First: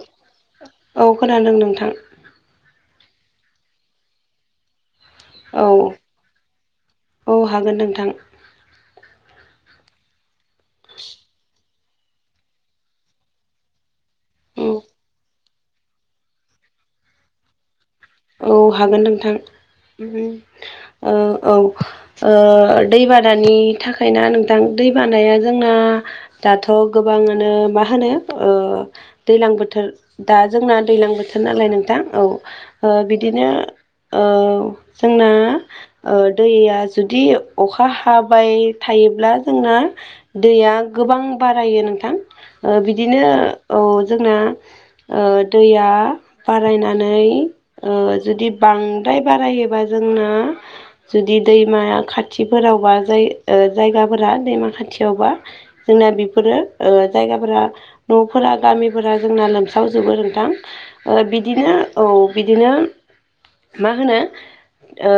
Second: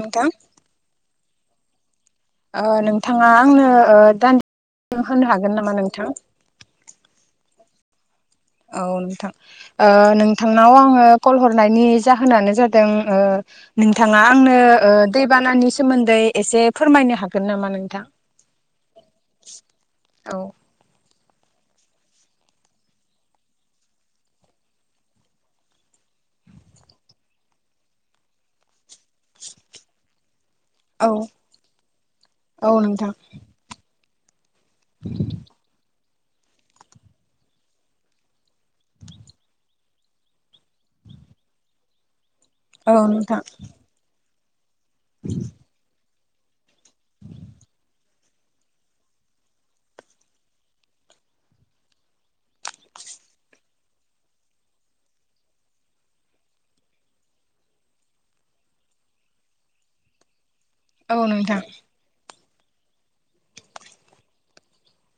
नोंथां। औ खोनादों नोंथां। ओ नोंथाङा आंनो ओ दान्दि होनो हागोन औ नामा नोंथां? औ हागोन नोंथां। औ नोंथां ओ नोंथांनाव आङो कल हरनायनि जाहोनानो जादों ओ नोंथाङा आंनो औ ओ दैबानानि सोमोन्दै एसे फोरमायनो हागोन नामा नोंथां? औ हागोन नोंथां उम औ ओ औ ओ दैबानानि थाखायना नोंथां दैबानाया जोंना दाथ' गोबाङानो मा होनो ओ दैलां बोथोर दा जोंना औ दैलां बोथोर नालाय नोंथां औ इदिनो औ जोंना ओ दैया जुदि अखा हाबाय थायोब्ला जोंना दैया गोबां बारायो नोंथां। ओ औ बिदिनो नोंथां औ जोंना ओ दैया बारायनानै ओ जुदि बांद्राय बारायोबा जोंना जुदि दैमाया खाथिफोरावबा जाय ओ जायगाफोरा दैमा खाथियावबा जोंना बिफोरो ओ जायगाफोरा न'फोरा गामिफोरा जोंना लोमसावजोबो नोंथां औ ओ नोंथां बिदिनो औ। बिदिनो मा होनो ओ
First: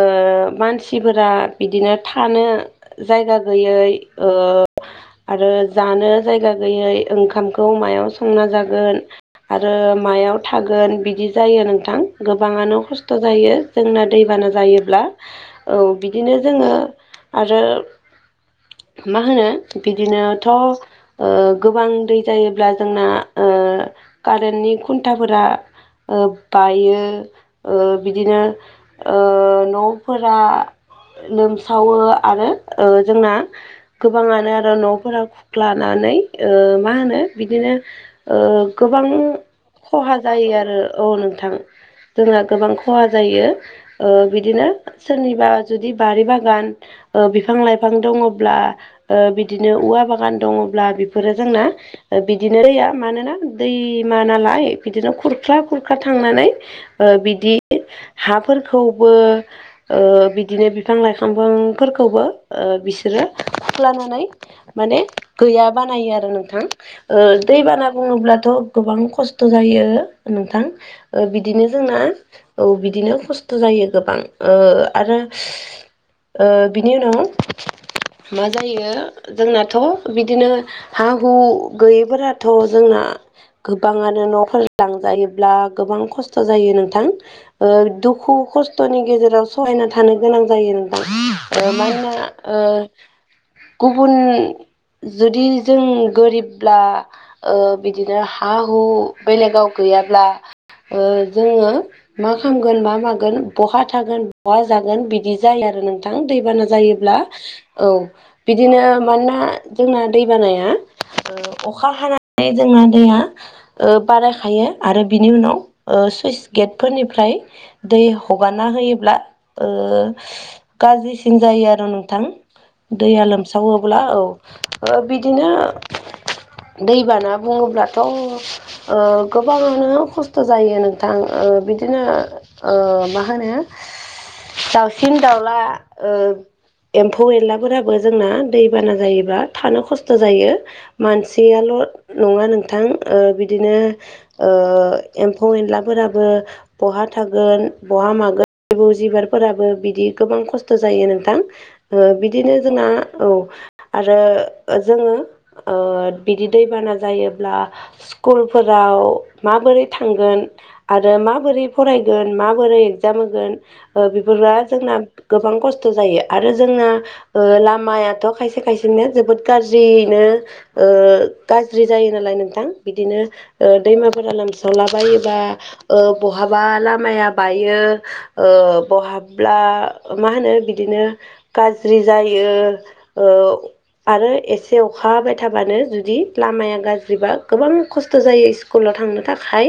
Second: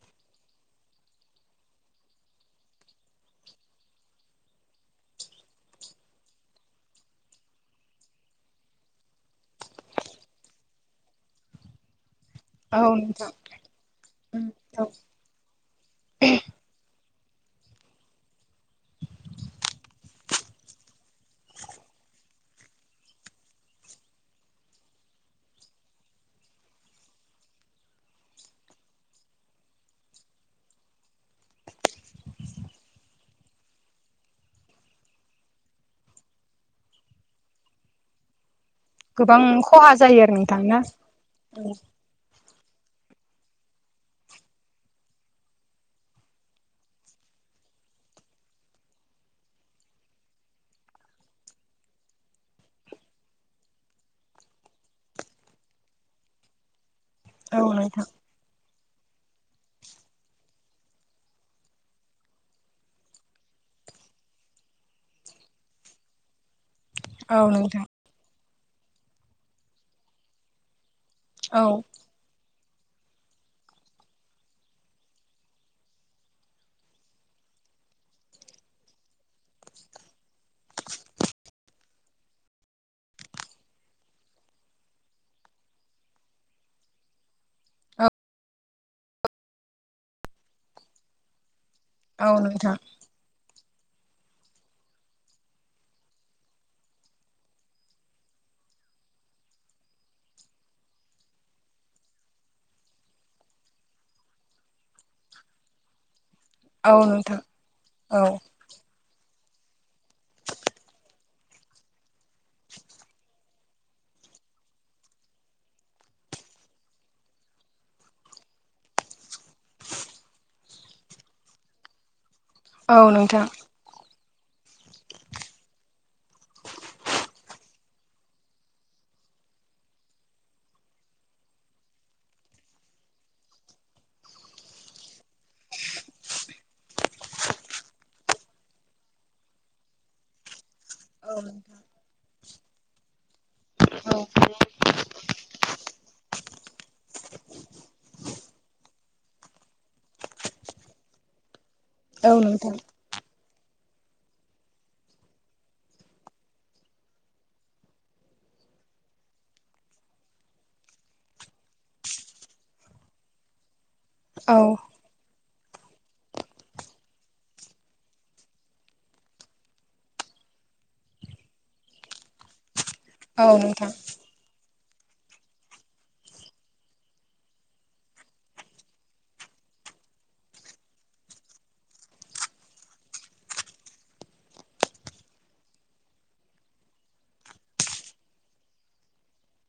मानसिफोरा बिदिनो थानो जायगा गोयै ओ आरो जानो जायगा गैयै ओंखामखौ मायाव संना जागोन आरो मायाव थागोन बिदि जायो नोंथां। गोबाङानो औ खस्थ' नोंथां जायो जोंना दैबाना औ जायोब्ला। औ बिदिनो जोङो आरो मा होनो बिदिनोथ' ओ गोबां दै जायोब्ला जोंना ओ कारेन्टनि खुन्थाफोरा ओ बायो ओ बिदिनो ओ न'फोरा लोमसावो आरो ओ जोंना गोबाङानो आरो न'फोरा खुख्लानानै ओ मा होनो बिदिनो ओ गोबां ख'हा जायो आरो औ नोंथां। जोंना गोबां ख'हा जायो ओ बिदिनो सोरनिबा जुदि बारि बागान ओ बिफां लाइफां दङोब्ला ओ बिदिनो औवा बागान दङोब्ला बेफोरो जोंना ओ बिदिनो दैया मानोना दैमा नालाय बिदिनो खुरख्ला खुरखा थांनानै ओ बिदि औ नोंथां हाफोरखौबो ओ बिदिनो बिफां लाइफां फां फोरखौबो ओ बिसोरो खुख्लानानै माने गैया बानायो आरो नोंथां। औ ओ नोंथां दैबाना बुङोब्लाथ' गोबां खस्थ' जायो नोंथां ओ औ बिदिनो हो औ बिदिनो खस्थ' जायो गोबां ओ आरो ओ बिनि उनाव मा जायो जोंनाथ' बिदिनो हा हु गैयैफोराथ' जोंना गोबाङानो नफोर लांजायोब्ला गोबां खस थ' जायो नोंथां ओ औ दुखु खस फोरनि गेजेराव सहायना थानो गोनां जायो नोंथां ओ मानोना औ ओ नोंथां गुबुन जुदि जों गोरिबब्ला ओ बिदिनो हा हु बेलेगाव गैयाब्ला ओ जोङो मा खामगोन मा मागोन बहा थागोन बहा जागोन बिदि जायो आरो नोंथां दैबाना जा औ जायोब्ला नोंथां औ औ बि दिनो मानोना जोंना दै बानाया ओ अखा हाना थाय जोंना दैया ओ बारायखायो आरो बिनि उनाव ओ सुइस गेटफोरनिफ्राय दै हगारना होयोब्ला ओ गाज्रिसिन जायो आरो नोंथां औ दैया नोंथां लोमसावोब्ला औ। ओ बिदिनो दैबाना बुङोब्लाथ' ओ गोबाङानो खस्थ' जायो नोंथां ओ बिदिनो ओ मा होनो दाउसिन दाउला ओ एम्फौ एनलाफोराबो जोंना दैबाना जायोब्लाा थानो खस्थ' जायो। मानसियाल' औ नङा नोंथां ओ बिदिनो ओ एम्फौ एनलाफोराबो बहा थागोन बहा मागोन जिबौ जिबारफोराबो बिदि गोबां खस्थ' जायो नोंथां ओ औ बिदिनो नोंथां जोंना औ आरो जोङो ओ बिदि दैबाना जायोब्ला स्कुलफोराव माबोरै थांगोन आरो माबोरै फरायगोन माबोरै एग्जाम होगोन ओ बेफोरा औ जोंना गोबां खस्थ' जायो आरो जोंना ओ लामायाथ' खायसे खायसेनो जोबोद गाज्रिनो ओ गाज्रि जायो नालाय नोंथां बिदिनो औ ओ नोंथां दैमाफोरा लोम सावला बायोबा ओ बहाबा लामाया बायो ओ बहाब्ला मा होनो बिदिनो गाज्रि जायो ओ आरो एसे अखा हाबाय थाबानो जुदि लामाया गाज्रिबा गोबां खस्थ' जायो स्कुलाव थांनो थाखाय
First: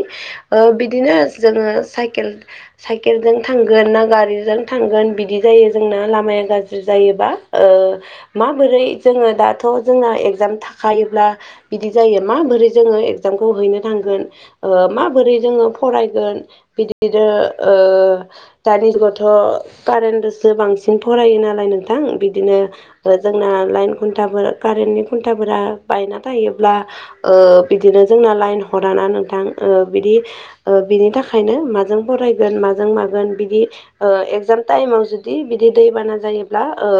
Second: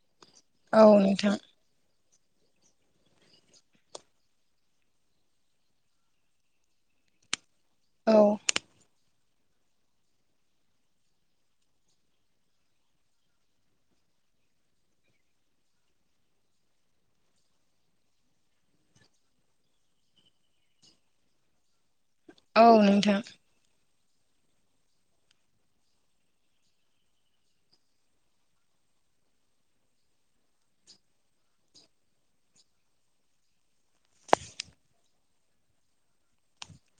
ओ औ बिदिनो नोंथां जोङो साइकेल साइकेलजों थांगोन ना गारिजों थांगोन बिदि जायो जोंना लामाया गाज्रि जायोबा ओ औ माबोरै जोङो दाथ' जोंना एगजाम थाखायोब्ला बिदि जायो माबोरै जोङो एक्जामखौ हैनो थांगोन ओ माबोरै जोङो फरायगोन बिदिनो ओ दानि जुगावथ' कारेन्टदोसो बांसिन फरायो नालाय नोंथां बिदि नो औ ओ नोंथां जोंना लाइन खुन्थाफोर कारेन्टनि खुन्थाफोरा बायना थायोब्ला ओ बिदिनो जोंना लाइन हराना नोंथां ओ बिदि ओ बिनि थाखायनो माजों फरायगोन माजों मागोन बिदि ओ एगजाम टाइमाव जुदि बिदि दैबाना जायोब्ला ओ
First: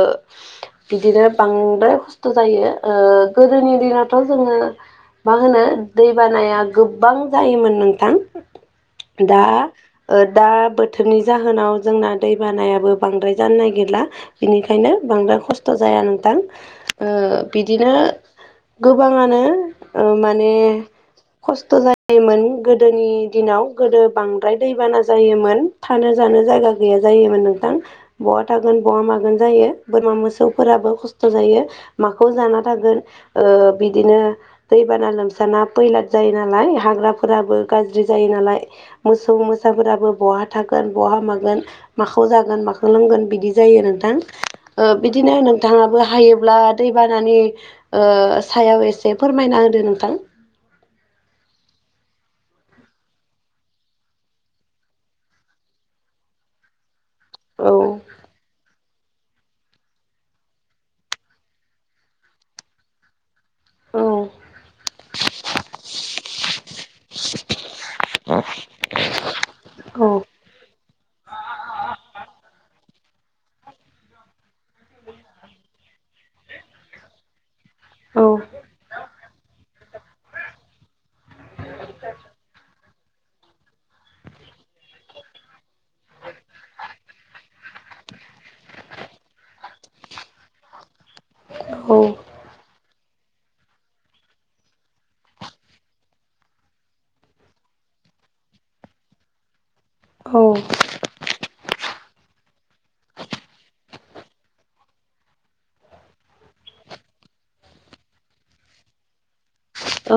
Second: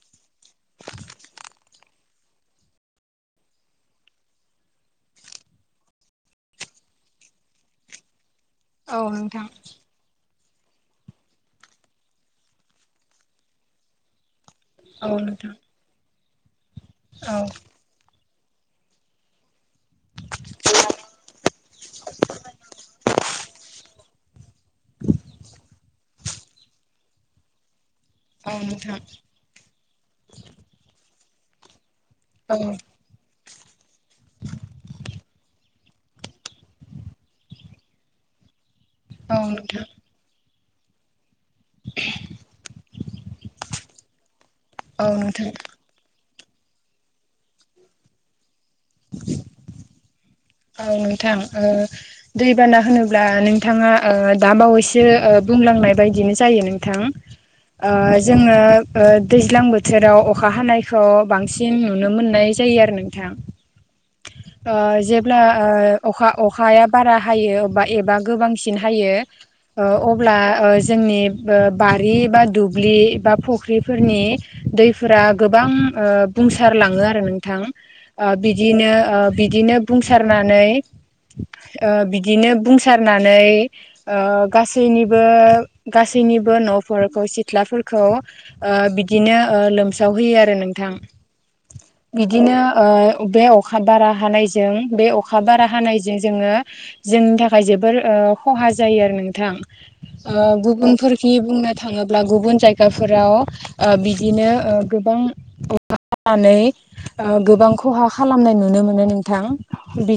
बिदिनो बांद्राय खस्थ' जायो ओ गोदोनि दिनावथ' जोङो मा होनो दैबानाया गोबां जायोमोन औ नोंथां दा नोंथां ओ दा बोथोरनि जाहोनाव जोंना दै बानायाबो बांद्राय जानो नागिरला बिनिखायनो औ बांद्राय नोंथां खस्थ' जाया नोंथां औ ओ बिदिनो गोबाङानो ओ माने खस्थ' जायोमोन गोदोनि दिनाव गोदो बांद्राय दैबाना जायोमोन थानो जानो जायगा गैया जायोमोन नोंथां बहा औ थागोन नोंथां बहा मागोन जायो बोरमा मोसौफोराबो खस्थ' जायो माखौ औ जाना थागोन ओ बिदिनो दैबाना लोमसाना फैलाथ जायो नालाय हाग्राफोराबो गाज्रि जायो नालाय मोसौ औ नोंथां मोसाफोराबो बहा थागोन बहा मागोन माखौ जागोन माखौ लोंगोन बिदि जायो नोंथां ओ औ बिदिनो नोंथां नोंथाङाबो हायोब्ला दैबानानि ओ सायाव एसे फोरमायना होदो नोंथां औ नोंथां ओ दैबाना होनोब्ला नोंथाङा ओ दा बावैसो ओ बुंलांनाय बायदिनो जायो नोंथां औ ओ जोङो ओ दैज्लां बोथोराव अखा हानायखौ बांसिन नुनो मोननाय जायो आरो नोंथां औ ओ जेब्ला ओ अखा-अखाया बारा हायो बा एबा गोबांसिन हायो ओ औ अब्ला जोंनि बारि बा दुब्लि बा फुख्रिफोरनि दैफोरा गोबां ओ बुंसारलाङो आरो नोंथां। ओ बिदिनो ओ बिदिनो बुंसारनानै ओ बिदिनो बुंसारनानै ओ गासैनिबो गासैनिबो न'फोरखौ सिथ्लाफोरखौ ओ बिदिनो लोमसावहोयो आरो नोंथां। [unintelligible] बिदिनो ओ बे अखा बारा हानायजों बे अखा बारा हानायजों जोङो जोंनि थाखाय जोबोर ओ खहा जायो आरो नोंथां। ओ गुबुनफोर जि बुंनो थाङोब्ला गुबुन जायगाफोराव बिदिनो गोबां [unintelligible] नै गोबां खहा खालामनाय नुनो मोनो नों थां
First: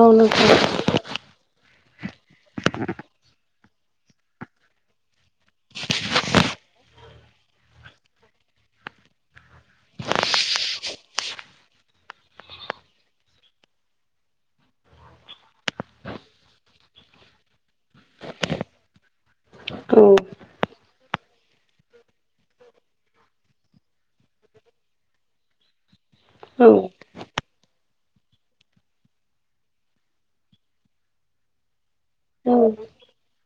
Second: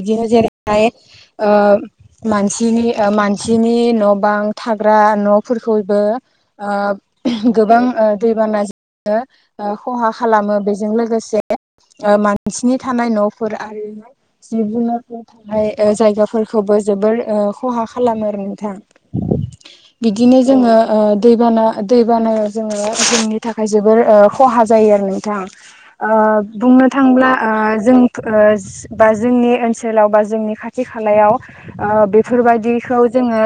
औ नोंथां जेरैहाय ओ मानसिनि ओ मानसिनि न' बां थाग्रा न'फोरखौबो ओब गोबां ओ दैबाना जो खहा खालामो बेजों लोगोसे ओ मानसिनि थानाय न'फोर आरि जिब जुनारफोर थानाय जायगाफोरखौबो जोबोर खहा खालामो आरो नोंथां। [inaudible] बिदिनो जोङो ओ दैबाना दैबानायाव जोङो जोंनि थाखाय जोबोर खहा जायो आरो नोंथां। औ बुंनो थांब्ला ओ जों [unintelligible] बा जोंनि ओनसोलाव बा जोंनि खाथि खालायाव ओ बेफोरबादिखौ जोङो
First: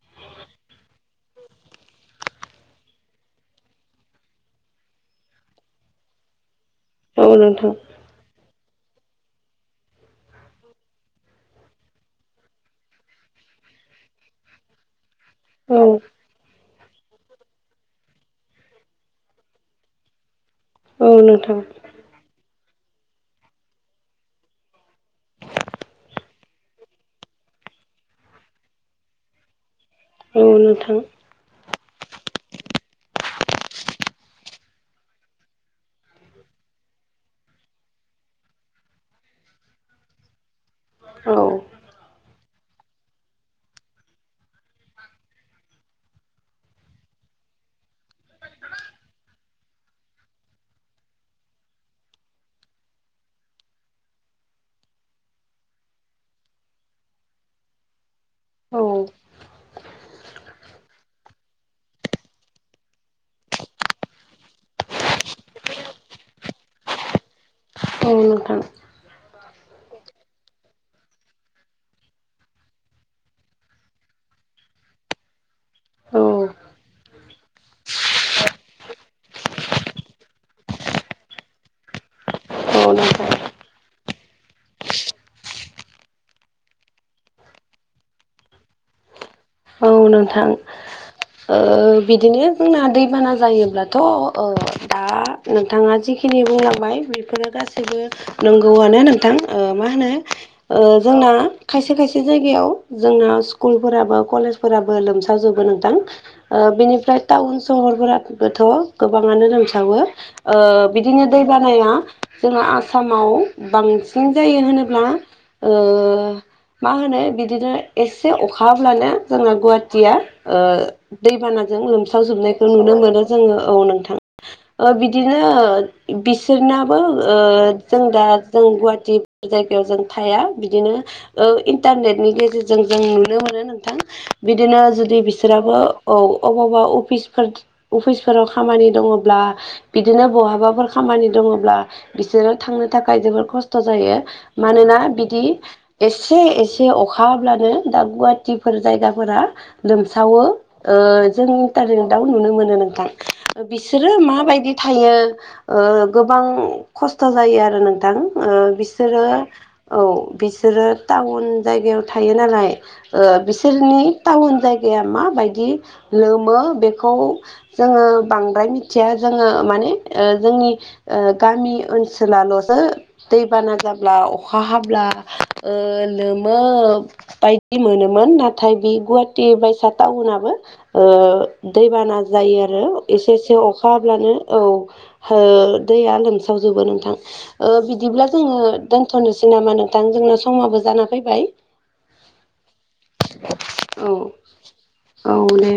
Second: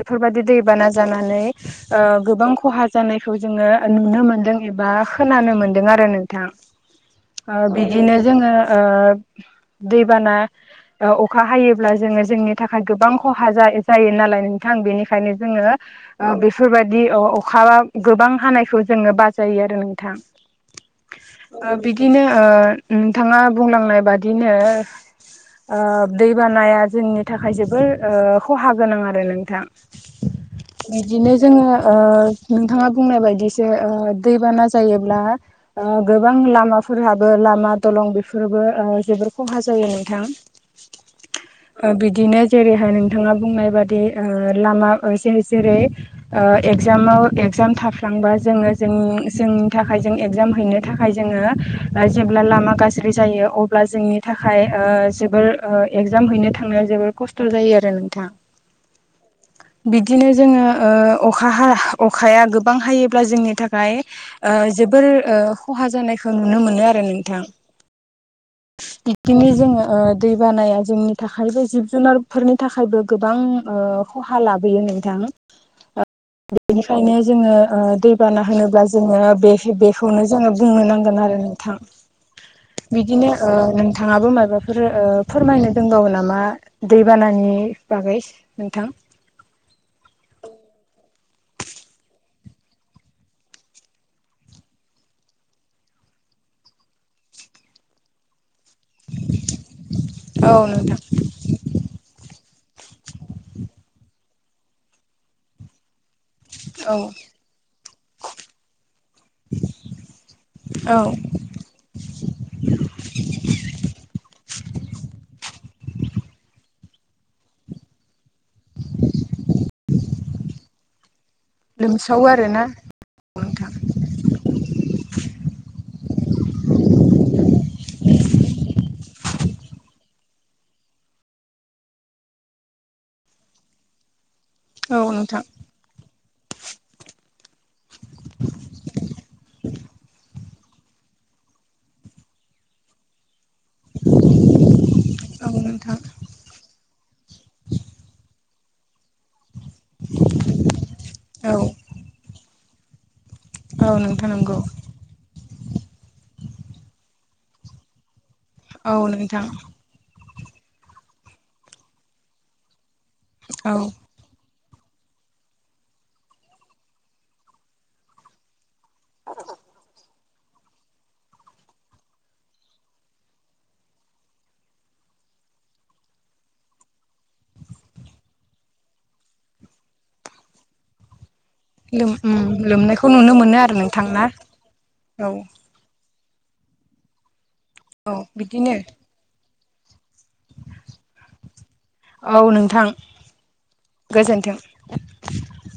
बेफोरबादि दैबाना जानानै ओ गोबां खहा जानायखौ जोङो नुनो मोनदों एबा खोनानो मोनदों आरो नोंथां। औ नोंथां बिदिनो जोङो ओ दैबाना अखा हायोब्ला जोङो जोंनि थाखाय गोबां खहा जा-जायो नालाय नोंथां बेनि खायनो जोङो औ ओ बेफोरबादि अ-अखाबा गोबां हानायखौ जोङो बाजायो आरो नोंथां। औ नोंथां बिदिनो ओ नोंथाङा बुंलांनाय बादिनो ओ दै बानाया जोंनि थाखाय जोबोर ओ खहा गोनां आरो नोंथां। औ नोंथां बिदिनो जोङो ओ नोंथाङा बुंनाय बायदिसो ओ दैबाना जायोब्ला ओ गोबां लामाफोरहाबो लामा दलं बेफोरबो ओ जोबोर खहा जायो नोंथां। औ ओबिदिनो जेरैहाय नोंथाङा बुंनायबादि ओ लामा जे- जेरै ओ एगजामाव एगजाम थाफ्लांबा जोङो जोंनि जोंनि थाखाय जों एगजाम हैनो थाखाय जोङो ओ जेब्ला लामा गाज्रि जायो अब ब्ला जोंनि थाखाय ओ जोबोर एगजाम हैनो थांनायाव जोबोर खस्थ' जायो आरो नोंथां। औ। बिदिनो जोङो ओ अखा हा अखाया गोबां हायोब्ला जोंनि थाखाय ओ जोबोर खहा जानायखौ नुनो मोनो आरो नोंथां। औ नोंथां। पिकिनि जोङो ओ दैबानाया जोंनि थाखायबो जिब जुनारफोरनि थाखायबो गोबां ओ खहा लाबोयो नोंथां। औ बेनिखायनो जोङो ओ दैबाना होनोब्ला जोङो बेख- बेखौनो जोङो बुंनो नांगोन आरो नोंथां। औ नोंथां बिदिनो ओ नोंथाङाबो माबाफोर ओ फोरमायनो दंबावो नामा? दैबानानि बागै नोंथां? औ नोंथां। ओ बिदिनो जोंना दैबाना जायोब्लाथ' ओ दा। नोंथाङा जिखिनि बुंलांबाय बेफोरो गासैबो। नोंगौआनो नोंथां ओ मा औ होनो। नोंथां जोंना खायसे खायसे जायगायाव जोंना स्कुलफोराबो कलेज। फोराबो लोमसाव जोबो नोंथां। ओ औ बिनिफ्राय टाउन सहरफोरा बोथ' गोबाङानो दोमसावो ओ औ बिदिनो। दैबानाया जोंहा आसामाव बांसिन जायो होनोब्ला। ओ मा होनो बिदिनो एसे अखा हाब्लानो। जोंना गुवाहाटिया ओ दैबानाजों लोमसावो लोमसाव आरोना जोबनायखौ नुनो मोनो जोङो औ नोंथां। ओ बिदिनो ओ बिसोरनाबो ओ जों दा जों गुवाहाटि। जायगायाव जों थाया बिदिनो ओ इन्टारनेटनि गेजेरजों जों नुनो मोनो नोंथां। बिदिनो औ जुदि नोंथां बिसोराबो। औ अबावबा अफिसफोर अफिसफोराव खामानि दङोब्ला। बिदिनो बहाबाफोर खामानि दङोब्ला बिसोरो थांनो थाखाय जोबोर खस्थ' थ जायो मानोना बिदि औ नोंथां एसे एसे अखा हाब्लानो दा गुवाहाटि। फोर जायगाफोरा लोमसावो ओ जों औ इन्टारनेटाव नुनो मोनो नोंथां। ओ औ बिसोरो नोंथां नंगौ माबायदि थायो ओ गोबां खस्थ' जायो आरो नोंथां। ओ औ बिसोरो। नोंथां औ बिसोरो टाउन जायगायाव थायो नालाय ओ औ बिसोरनि। टाउन जायगाया माबायदि लोमो बेखौ जोङो बांद्राय मिथि थिया जोङो माने ओ जोंनि ओ गामि ओनसोलाल'सो। दै बाना जाब्ला अखा हाब्ला ओ लोमो। बायदि मोनोमोन नाथाय बि गुवाहाटी बायसा टाउनाबो ओ। लोम दैबाना उम जायो आरो लोमनायखौ नुनो एसे एसे मोनो आरो अख नोंथां ना हाब्लानो औ औ हो। दैया लोमसावजोबो नोंथां ओ औ बिदिब्ला जोङो बिदिनो दोन थनोसै नामा नोंथां जोंना समाबो जाना फैबाय? औ नोंथां। औ गोजोन्थों। औ दे।